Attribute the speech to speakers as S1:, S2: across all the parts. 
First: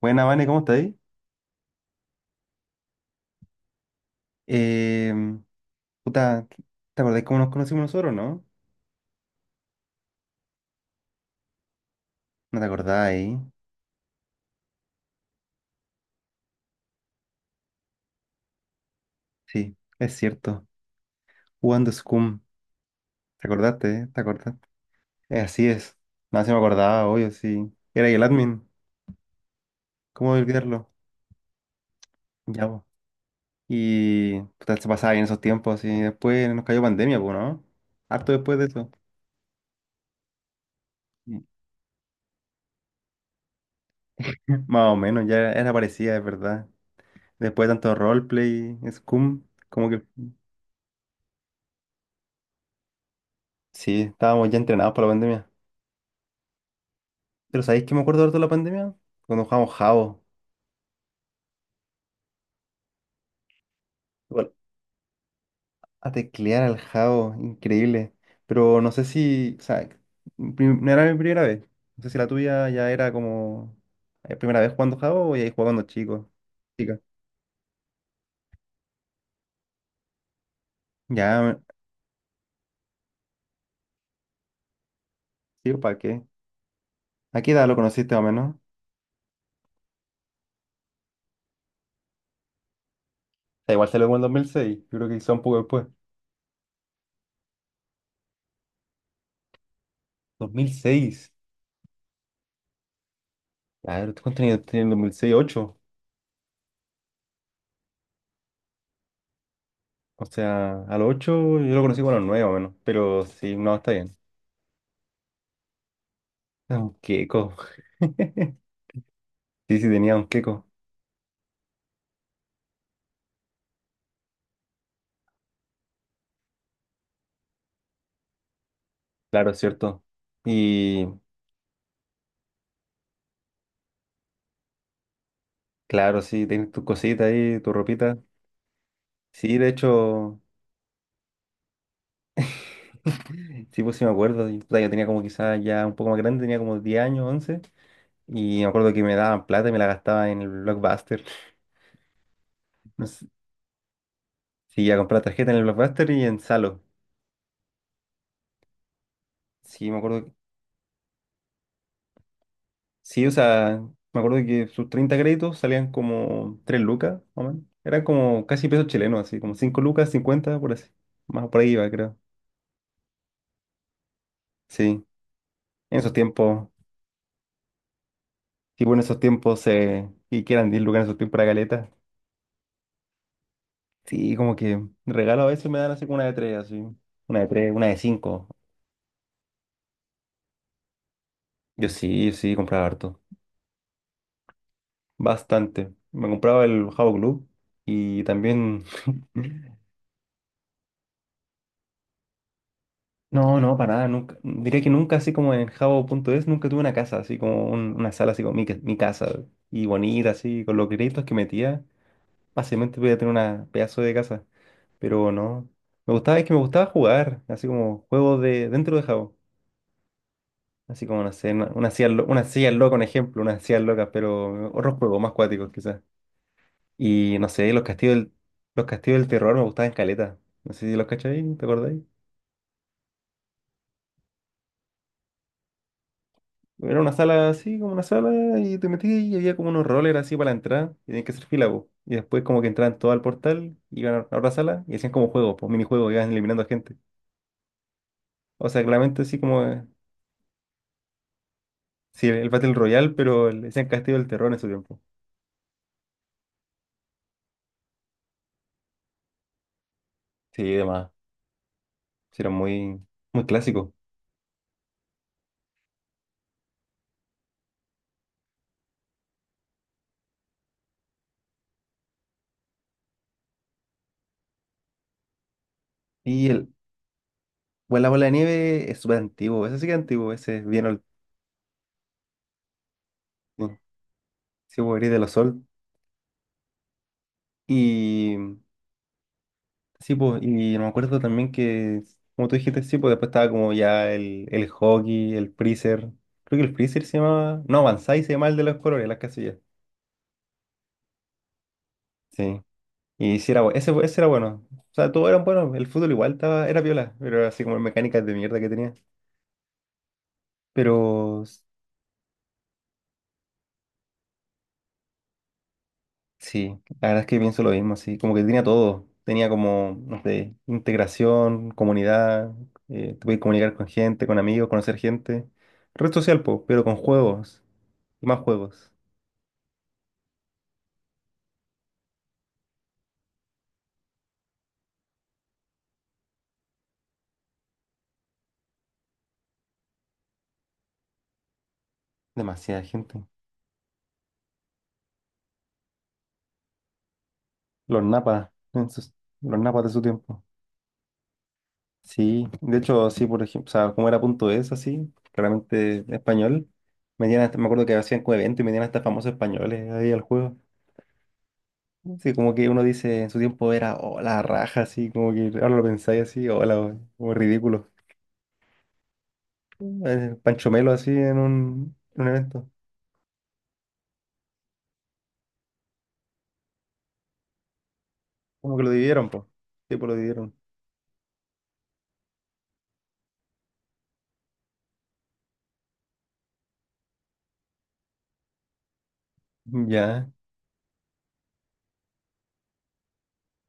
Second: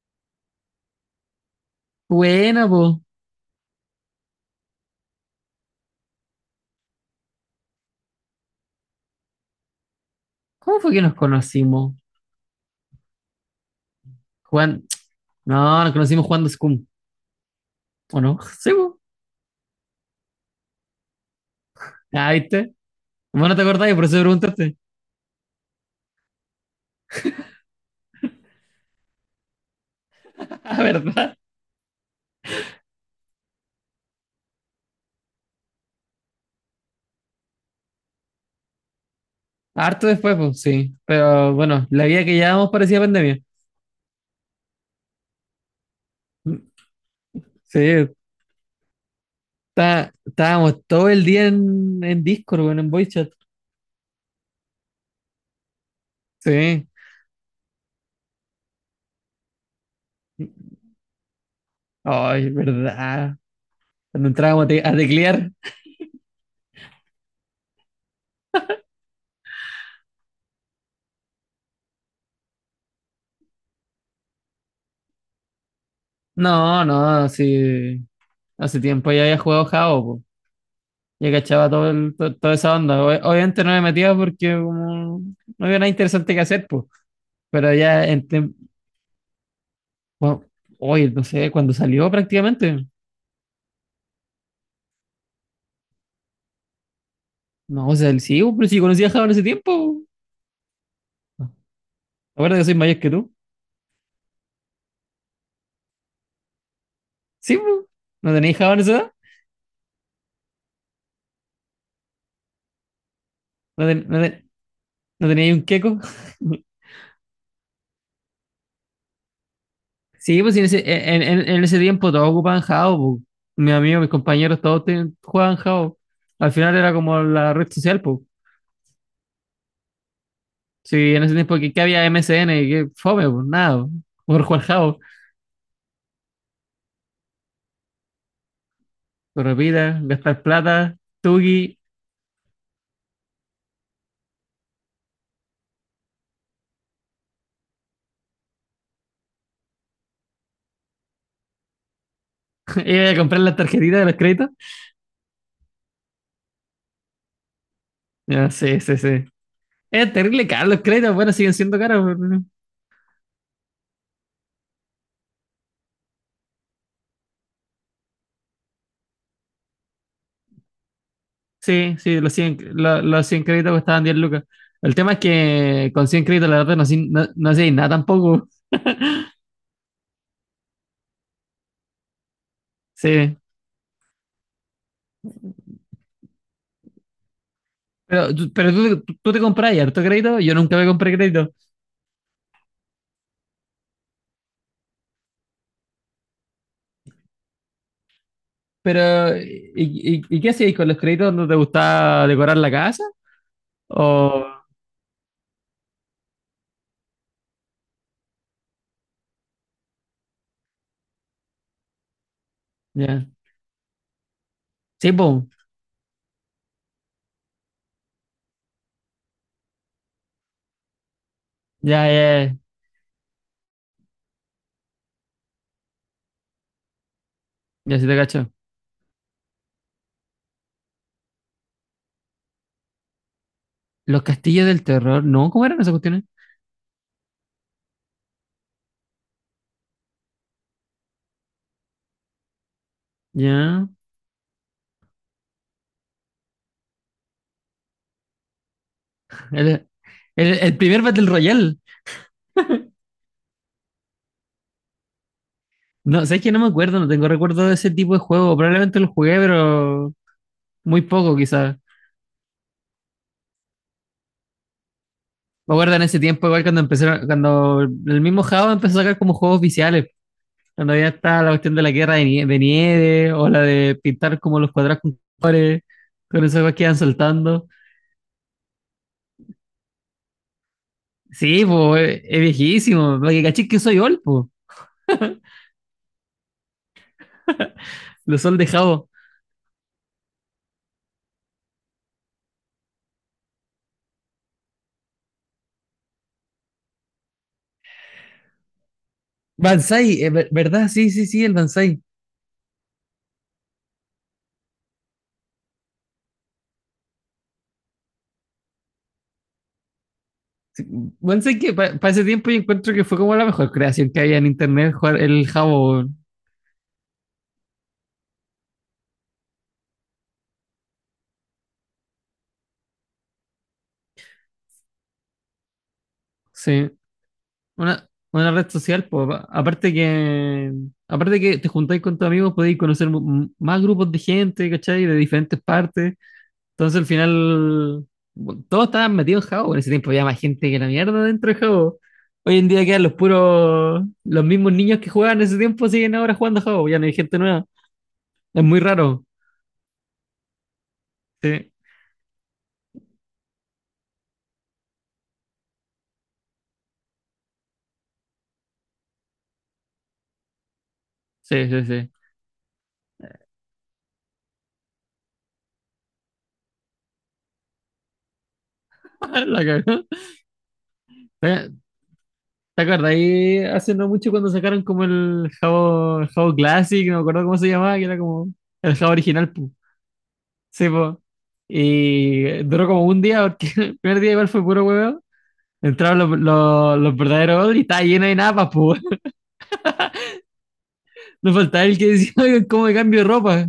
S1: Buena, Vane, ¿cómo estáis?
S2: Buena, po.
S1: Em, Puta, ¿te acordáis cómo nos conocimos nosotros, no?
S2: ¿Cómo fue que nos conocimos?
S1: ¿No te acordáis?
S2: Juan... No, nos conocimos jugando Scum, ¿o no? Sí, po.
S1: Sí, es cierto. Jugando
S2: Ah,
S1: Scum.
S2: ¿viste?
S1: ¿Te
S2: Bueno, te
S1: acordaste,
S2: acordás, por eso
S1: ¿Te
S2: te
S1: acordaste?
S2: preguntaste.
S1: Así es. Nada, se me acordaba, obvio, sí. Era ahí el admin. ¿Cómo
S2: Ah,
S1: olvidarlo?
S2: ¿verdad?
S1: Ya, po. Y puta, se pasaba bien esos tiempos y después nos cayó pandemia, pues, ¿no? Harto después de eso.
S2: Harto después, pues, sí.
S1: Mm.
S2: Pero bueno, la vida que llevábamos parecía pandemia.
S1: Más o menos, ya era parecida, es verdad. Después de tanto
S2: Sí,
S1: roleplay, Scum, como que
S2: estábamos todo el día en Discord, bueno, en voice chat.
S1: sí, estábamos ya entrenados para la pandemia.
S2: Sí.
S1: Pero ¿sabéis que me acuerdo harto de la pandemia? Cuando jugábamos Jabo.
S2: Ay, ¿verdad? Cuando
S1: Igual,
S2: entrábamos a teclear.
S1: a teclear al Jabo, increíble. Pero no sé si, o sea, no era mi primera vez. No sé si la tuya ya era como primera vez jugando Jabo o ya jugaba cuando chico.
S2: No,
S1: Chica.
S2: no, sí. Hace tiempo ya había jugado Jao, ya
S1: Ya,
S2: cachaba toda esa onda. Obviamente no me metía porque como no
S1: sí,
S2: había nada
S1: ¿para qué?
S2: interesante que hacer, pues.
S1: ¿A qué edad
S2: Pero
S1: lo
S2: ya
S1: conociste más o menos? O
S2: bueno, hoy, no sé, cuando salió prácticamente.
S1: sea, igual salió como en 2006. Yo creo que quizá un poco después.
S2: No, o sea, sí, pues, pero si conocía a Java en ese tiempo.
S1: 2006.
S2: Ahora que soy mayor que tú.
S1: Claro, ¿tú cuántos años tenías en 2006, 8?
S2: Sí, pues. ¿No tenías Java en esa edad?
S1: O sea, a los 8 yo lo conocí como a los 9 más o menos. Pero sí, no,
S2: ¿No,
S1: está
S2: ten-
S1: bien.
S2: no ten- no teníais un queco?
S1: Es un queco. Sí, sí, tenía un
S2: Sí, pues
S1: queco,
S2: en ese tiempo todos ocupaban Java, pues. Mis amigos, mis compañeros, todos jugaban Java. Al final era como la red social, pues.
S1: claro, es cierto. Y
S2: Sí, en ese tiempo que había MSN, que fome, pues nada, por Juan Jao,
S1: claro, sí, tienes tus cositas ahí, tu ropita. Sí, de
S2: repita,
S1: hecho,
S2: gastar plata, Tugi,
S1: sí, pues sí me acuerdo. Puta, yo tenía como quizás ya un poco más grande, tenía como 10 años, 11. Y me acuerdo que me daban plata y me la gastaba en el Blockbuster. No
S2: iba a
S1: sé,
S2: comprar las tarjetitas de los créditos.
S1: sí, a comprar tarjeta en el Blockbuster y en Salo.
S2: Ya, sí, sí, sí.
S1: Sí, me
S2: Es
S1: acuerdo.
S2: terrible caro los créditos, bueno, siguen siendo caros. No.
S1: Sí, o sea, me acuerdo que sus 30 créditos salían como 3 lucas, más o menos. Eran como casi pesos chilenos, así, como 5 lucas, 50 por así. Más por ahí iba,
S2: Sí,
S1: creo.
S2: sí, los 100 créditos costaban 10 lucas. El
S1: Sí.
S2: tema es que
S1: En
S2: con
S1: esos
S2: 100 créditos, la
S1: tiempos,
S2: verdad, no, no hacían nada tampoco.
S1: tipo en esos tiempos, y quieran 10 lucas en esos tiempos para caleta.
S2: Sí.
S1: Sí, como que regalo a veces me dan así como una de tres, así. Una de tres, una de
S2: Pero,
S1: cinco.
S2: tú- pero tú, tú, tú te compras harto crédito, yo nunca me compré crédito.
S1: Yo sí, yo sí, compraba harto. Bastante. Me compraba el Jabo Club y también.
S2: Pero, ¿y, y, y qué hacíais con los créditos? ¿No te gustaba decorar la casa?
S1: No, no, para nada, nunca.
S2: ¿O
S1: Diría que nunca, así como en jabo punto es nunca tuve una casa, así como una sala, así como mi casa. Y bonita, así, con los créditos que metía, fácilmente podía
S2: Ya.
S1: tener una pedazo de casa.
S2: Sí,
S1: Pero
S2: po.
S1: no. Me gustaba, es que me gustaba jugar, así como juegos de dentro de Jabo. Así como, no sé, una
S2: Ya,
S1: silla,
S2: ya,
S1: una
S2: ya.
S1: silla loca, un ejemplo, una silla loca, pero otros juegos más cuáticos quizás. Y no sé,
S2: Ya, sí te cacho.
S1: los castillos del terror me gustaban caleta. No sé si los cacháis, ¿te acordáis?
S2: Los castillos del terror. No, ¿cómo eran esas cuestiones?
S1: Era una sala así, como una sala, y te metías y había como unos rollers así para la entrada, y tenías que hacer fila, po. Y después como que entraban todos al portal,
S2: Ya.
S1: iban a otra sala y hacían como juegos, pues minijuegos, iban eliminando gente. O sea, claramente así como
S2: El, el primer Battle Royale.
S1: sí, el Battle Royale, pero el, decían Castillo del Terror en su tiempo.
S2: No, sabes que no me acuerdo, no tengo recuerdo de ese tipo de juego. Probablemente lo jugué, pero
S1: Sí,
S2: muy
S1: demás.
S2: poco, quizás.
S1: Sí, era muy, muy clásico.
S2: Me acuerdo en ese tiempo, igual cuando empezaron, cuando el mismo Java empezó a sacar como juegos oficiales. Cuando ya está la cuestión de la guerra de nieve, o la de pintar como los cuadrados con colores, con
S1: Y
S2: esas
S1: el,
S2: cosas que iban soltando.
S1: bueno, la bola de nieve es súper antiguo. Ese sí que es antiguo, ese es bien old
S2: Sí, pues, es viejísimo. Porque caché que
S1: school.
S2: soy old, pues.
S1: Sí, pues, Gris de los Sol. Y
S2: Los sol de Jabo.
S1: sí, pues, y me acuerdo también que, como tú dijiste, sí, pues después estaba como ya el hockey, el freezer. Creo que el freezer se llamaba. No, Banzai se llamaba el de los colores, las casillas.
S2: Banzai, ¿verdad? Sí, sí, sí, el Banzai.
S1: Sí. Y sí era, bueno ese era bueno. O sea, todos eran buenos. El fútbol igual estaba, era viola, pero era así como mecánicas de mierda que tenía.
S2: Sí,
S1: Pero
S2: Banzai
S1: s-
S2: que para ese tiempo yo encuentro que fue como la mejor creación que había en internet, jugar el Jabo. Weón.
S1: sí, la verdad es que pienso lo mismo, así como que tenía todo. Tenía como, no sé, integración, comunidad, te podías comunicar con gente, con amigos, conocer gente. Red social, po, pero
S2: Sí.
S1: con juegos,
S2: Una,
S1: y más
S2: una red
S1: juegos.
S2: social, po. Aparte que te juntáis con tus amigos, podéis conocer más grupos de gente, ¿cachai? De diferentes partes. Entonces al final, bueno, todos estaban metidos en Jabo. En ese tiempo había más gente que la mierda dentro de Jabo. Hoy en
S1: Demasiada
S2: día quedan los
S1: gente.
S2: puros, los mismos niños que jugaban en ese tiempo siguen ahora jugando a Jabo, ya no hay gente nueva.
S1: Los napas,
S2: Es muy
S1: en sus-
S2: raro.
S1: los napas de su tiempo.
S2: Sí,
S1: Sí, de hecho, sí, por ejemplo, o sea, como era punto es así, claramente español, metían me acuerdo que hacían como eventos y metían hasta famosos españoles ahí al juego.
S2: sí, sí, sí.
S1: Sí, como que uno dice en su tiempo era oh, la raja, así, como que ahora lo pensáis así, o la, como ridículo.
S2: La cagó.
S1: Pancho Melo así
S2: ¿Te,
S1: en un evento.
S2: te acuerdas? Ahí hace no mucho cuando sacaron como el Jabo Classic, no me acuerdo cómo se llamaba, que era como
S1: Como que lo
S2: el Jabo
S1: dividieron, pues.
S2: original. Pu.
S1: Sí, pues lo dividieron.
S2: Sí, po. Y duró como un día, porque el primer día igual fue puro huevo. Entraron los verdaderos odres y estaba lleno de napas, pues.
S1: Ya.
S2: No faltaba el que decía, "Oigan, ¿cómo me cambio de ropa?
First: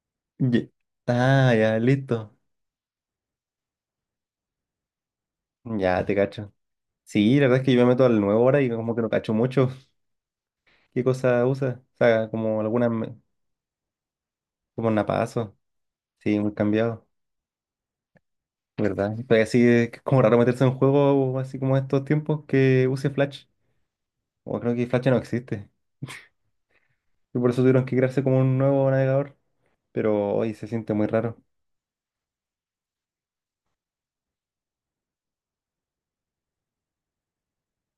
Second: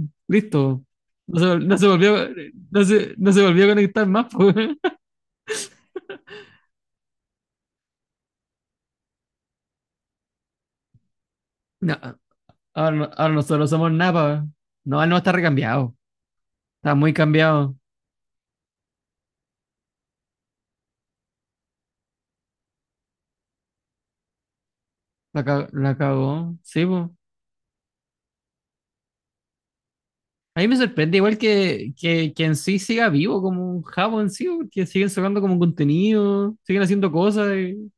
S1: ye-
S2: Listo. No se,
S1: Ah,
S2: vol-
S1: ya,
S2: no se
S1: listo.
S2: volvió, no se volvió a conectar más, pues.
S1: Ya, te cacho. Sí, la verdad es que yo me meto al nuevo ahora y como que no cacho mucho. ¿Qué cosa usa?
S2: No,
S1: O sea, como
S2: Ahora, no- ahora nosotros somos Napa.
S1: como
S2: No, él no está
S1: napazo.
S2: recambiado.
S1: Sí, muy
S2: Está
S1: cambiado,
S2: muy cambiado.
S1: ¿verdad? Pero así es como raro meterse en un juego así como estos tiempos que use Flash. O creo que Flash ya no
S2: La, ca-
S1: existe.
S2: la cagó. Sí, po.
S1: Y por eso tuvieron que crearse como un nuevo navegador. Pero hoy
S2: A
S1: se
S2: mí me
S1: siente muy
S2: sorprende
S1: raro.
S2: igual que en sí siga vivo como un jabo en sí, porque siguen sacando como contenido, siguen haciendo cosas y,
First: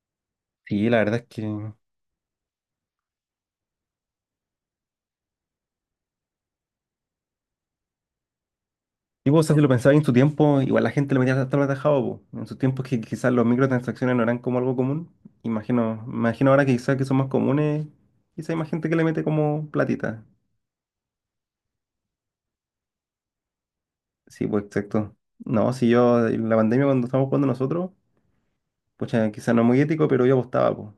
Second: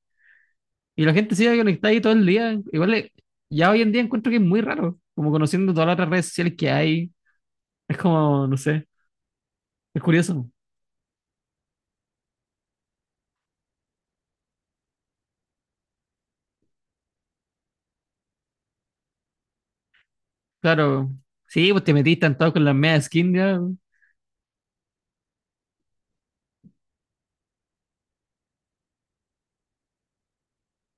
S1: Sí, la
S2: y la
S1: verdad es
S2: gente sigue
S1: que.
S2: conectada ahí todo el día. Igual ya hoy en día encuentro que es muy raro, como conociendo todas las otras redes sociales que hay. Es como, no sé,
S1: Y vos, o sea, si lo pensabas
S2: es
S1: en su
S2: curioso.
S1: tiempo, igual la gente lo metía hasta lo atajado, po. En sus tiempos que quizás los microtransacciones no eran como algo común. Imagino, imagino ahora que quizás que son más comunes, quizás hay más gente que le mete como platita.
S2: Claro, sí, pues te metiste en todo con las medias skin ya.
S1: Sí, pues exacto. No, si yo, en la pandemia cuando estábamos jugando nosotros, pues quizás no es muy ético, pero yo apostaba, pues.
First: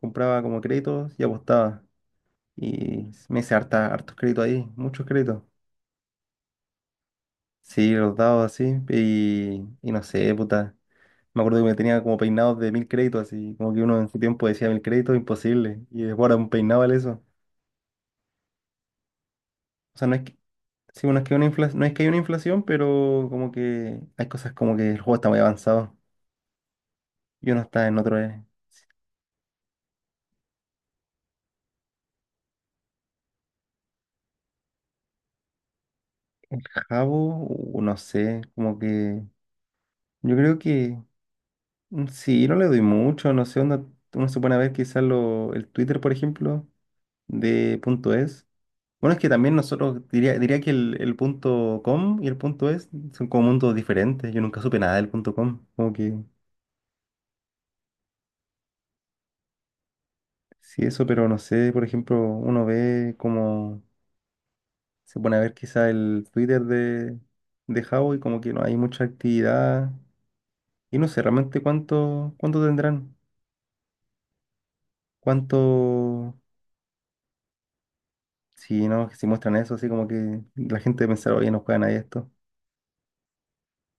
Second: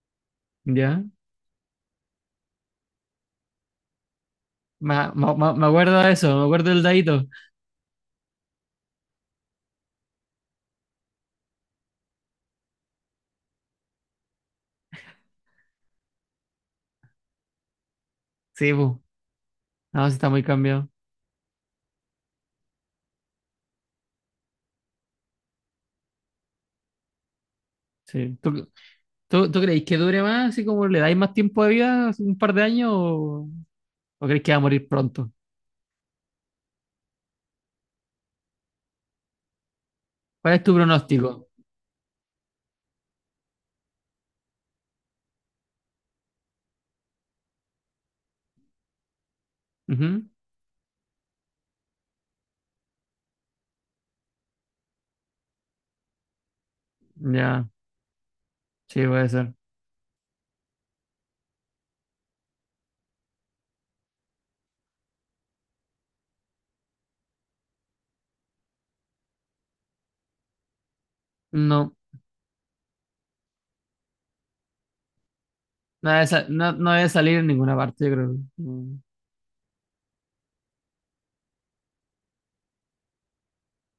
S1: Compraba como
S2: Ya,
S1: créditos y apostaba. Y me hice harta, hartos créditos ahí,
S2: me,
S1: muchos
S2: me,
S1: créditos.
S2: me- me acuerdo de eso, me acuerdo del dadito.
S1: Sí, los dados así, y no sé, puta. Me acuerdo que me tenía como peinados de 1000 créditos, así, como que uno en su tiempo decía 1000 créditos, imposible. Y después ahora un peinado vale eso.
S2: Sí, pues.
S1: O
S2: No,
S1: sea, no
S2: sí
S1: es
S2: está
S1: que,
S2: muy cambiado.
S1: sí, bueno, es que, no es que hay una inflación, pero como que hay cosas como que el juego está muy avanzado. Y uno está en otro
S2: Sí. ¿Tú creéis que dure más, así como le dais más tiempo de vida, así un par de años, o creéis que va a morir pronto?
S1: cabo, o no sé, como que. Yo
S2: ¿Cuál
S1: creo
S2: es tu
S1: que
S2: pronóstico?
S1: sí, no le doy mucho, no sé, onda, uno se pone a ver quizás lo, el Twitter, por ejemplo, de punto es. Bueno, es que también nosotros,
S2: Ujú.
S1: diría que el punto com y el punto es son como mundos diferentes. Yo nunca supe nada del punto com. Como que
S2: Ya, sí, puede ser.
S1: sí, eso, pero no sé, por ejemplo, uno ve como se pone a ver quizá el Twitter de Huawei, como que no hay mucha actividad. Y no sé realmente
S2: No,
S1: cuánto, cuánto tendrán. Cuánto,
S2: no debe salir en ninguna parte, yo creo.
S1: si
S2: Mm.
S1: no, si muestran eso, así como que la gente pensará, oye, no juega nadie esto.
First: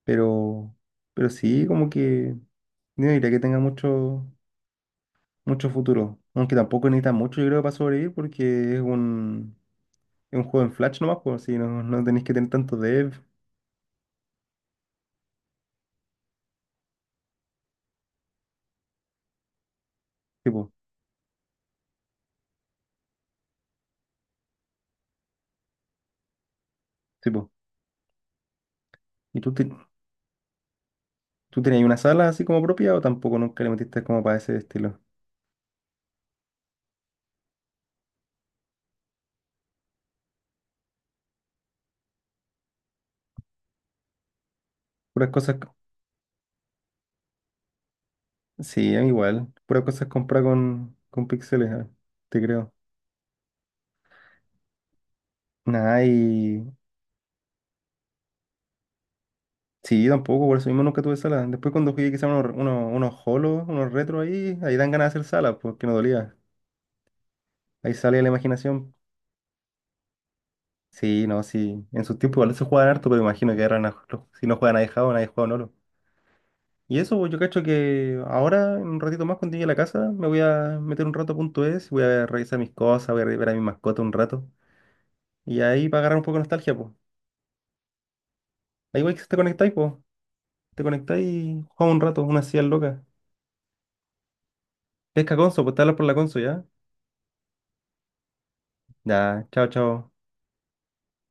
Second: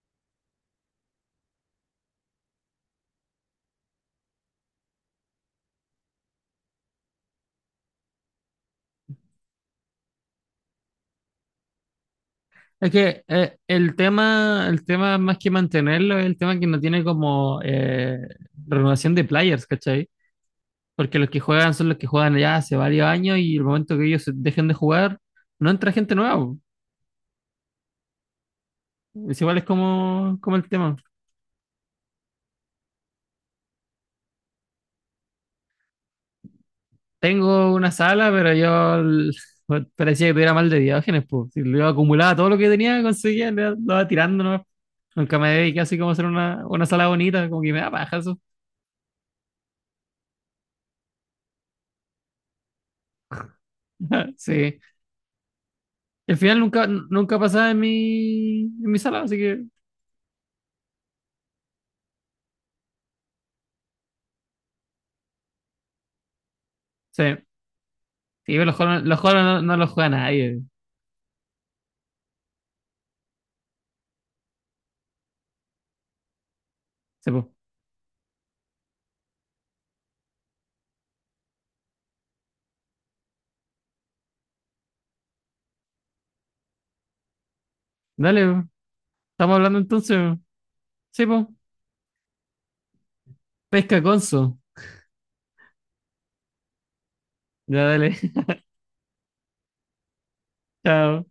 S1: Pero, pero sí, como que no diría que tenga mucho. Mucho futuro. Aunque tampoco necesitas mucho, yo creo, para sobrevivir, porque es es un juego en Flash nomás, pues, si no, no tenés que tener tanto
S2: Es
S1: dev.
S2: que el tema más que mantenerlo es el tema que no tiene como renovación de players, ¿cachai?
S1: Tipo,
S2: Porque los que juegan son los que juegan ya hace varios años y el momento que ellos se dejen de jugar, no entra gente nueva.
S1: tipo.
S2: Es
S1: ¿Y tú,
S2: igual es como el tema.
S1: tú tenías una sala así como propia o tampoco nunca le metiste como para ese estilo?
S2: Tengo una sala, pero parecía que tuviera mal de Diógenes, pues. Si lo acumulaba todo lo que tenía, conseguía, lo iba tirando, ¿no?
S1: Puras
S2: Nunca me
S1: cosas.
S2: dediqué así como a hacer una sala bonita, como que me da paja eso.
S1: Sí, a mí igual. Puras cosas compradas con píxeles, ah, te creo.
S2: Sí.
S1: Nada,
S2: El final
S1: y.
S2: nunca pasaba en mi sala, así que
S1: Sí, yo tampoco, por eso mismo nunca tuve sala. Después cuando jugué quizá unos, unos holos, unos retros ahí, ahí dan ganas de hacer salas, porque no dolía.
S2: sí.
S1: Ahí sale la
S2: Sí, pero
S1: imaginación.
S2: los juegos no, no los juega nadie.
S1: Sí, no, sí. En su tiempo igual se jugaban harto, pero imagino que ahora si no juegan a dejado, nadie juega a Nolo. Y eso, pues,
S2: Sí,
S1: yo
S2: po.
S1: cacho que ahora, en un ratito más, cuando llegue a la casa, me voy a meter un rato a punto es, voy a revisar mis cosas, voy a ver a mi mascota un rato. Y ahí para agarrar un poco de nostalgia, pues.
S2: Dale, po.
S1: Ahí igual que te
S2: Estamos
S1: conectáis,
S2: hablando
S1: pues.
S2: entonces, po.
S1: Te
S2: Sí,
S1: conectáis
S2: pues.
S1: y jugamos un rato, una silla loca.
S2: Pesca Conso.
S1: Pesca Conso, pues te hablas por la Conso, ¿ya?
S2: Ya, dale.
S1: Ya, chao, chao.
S2: Chao.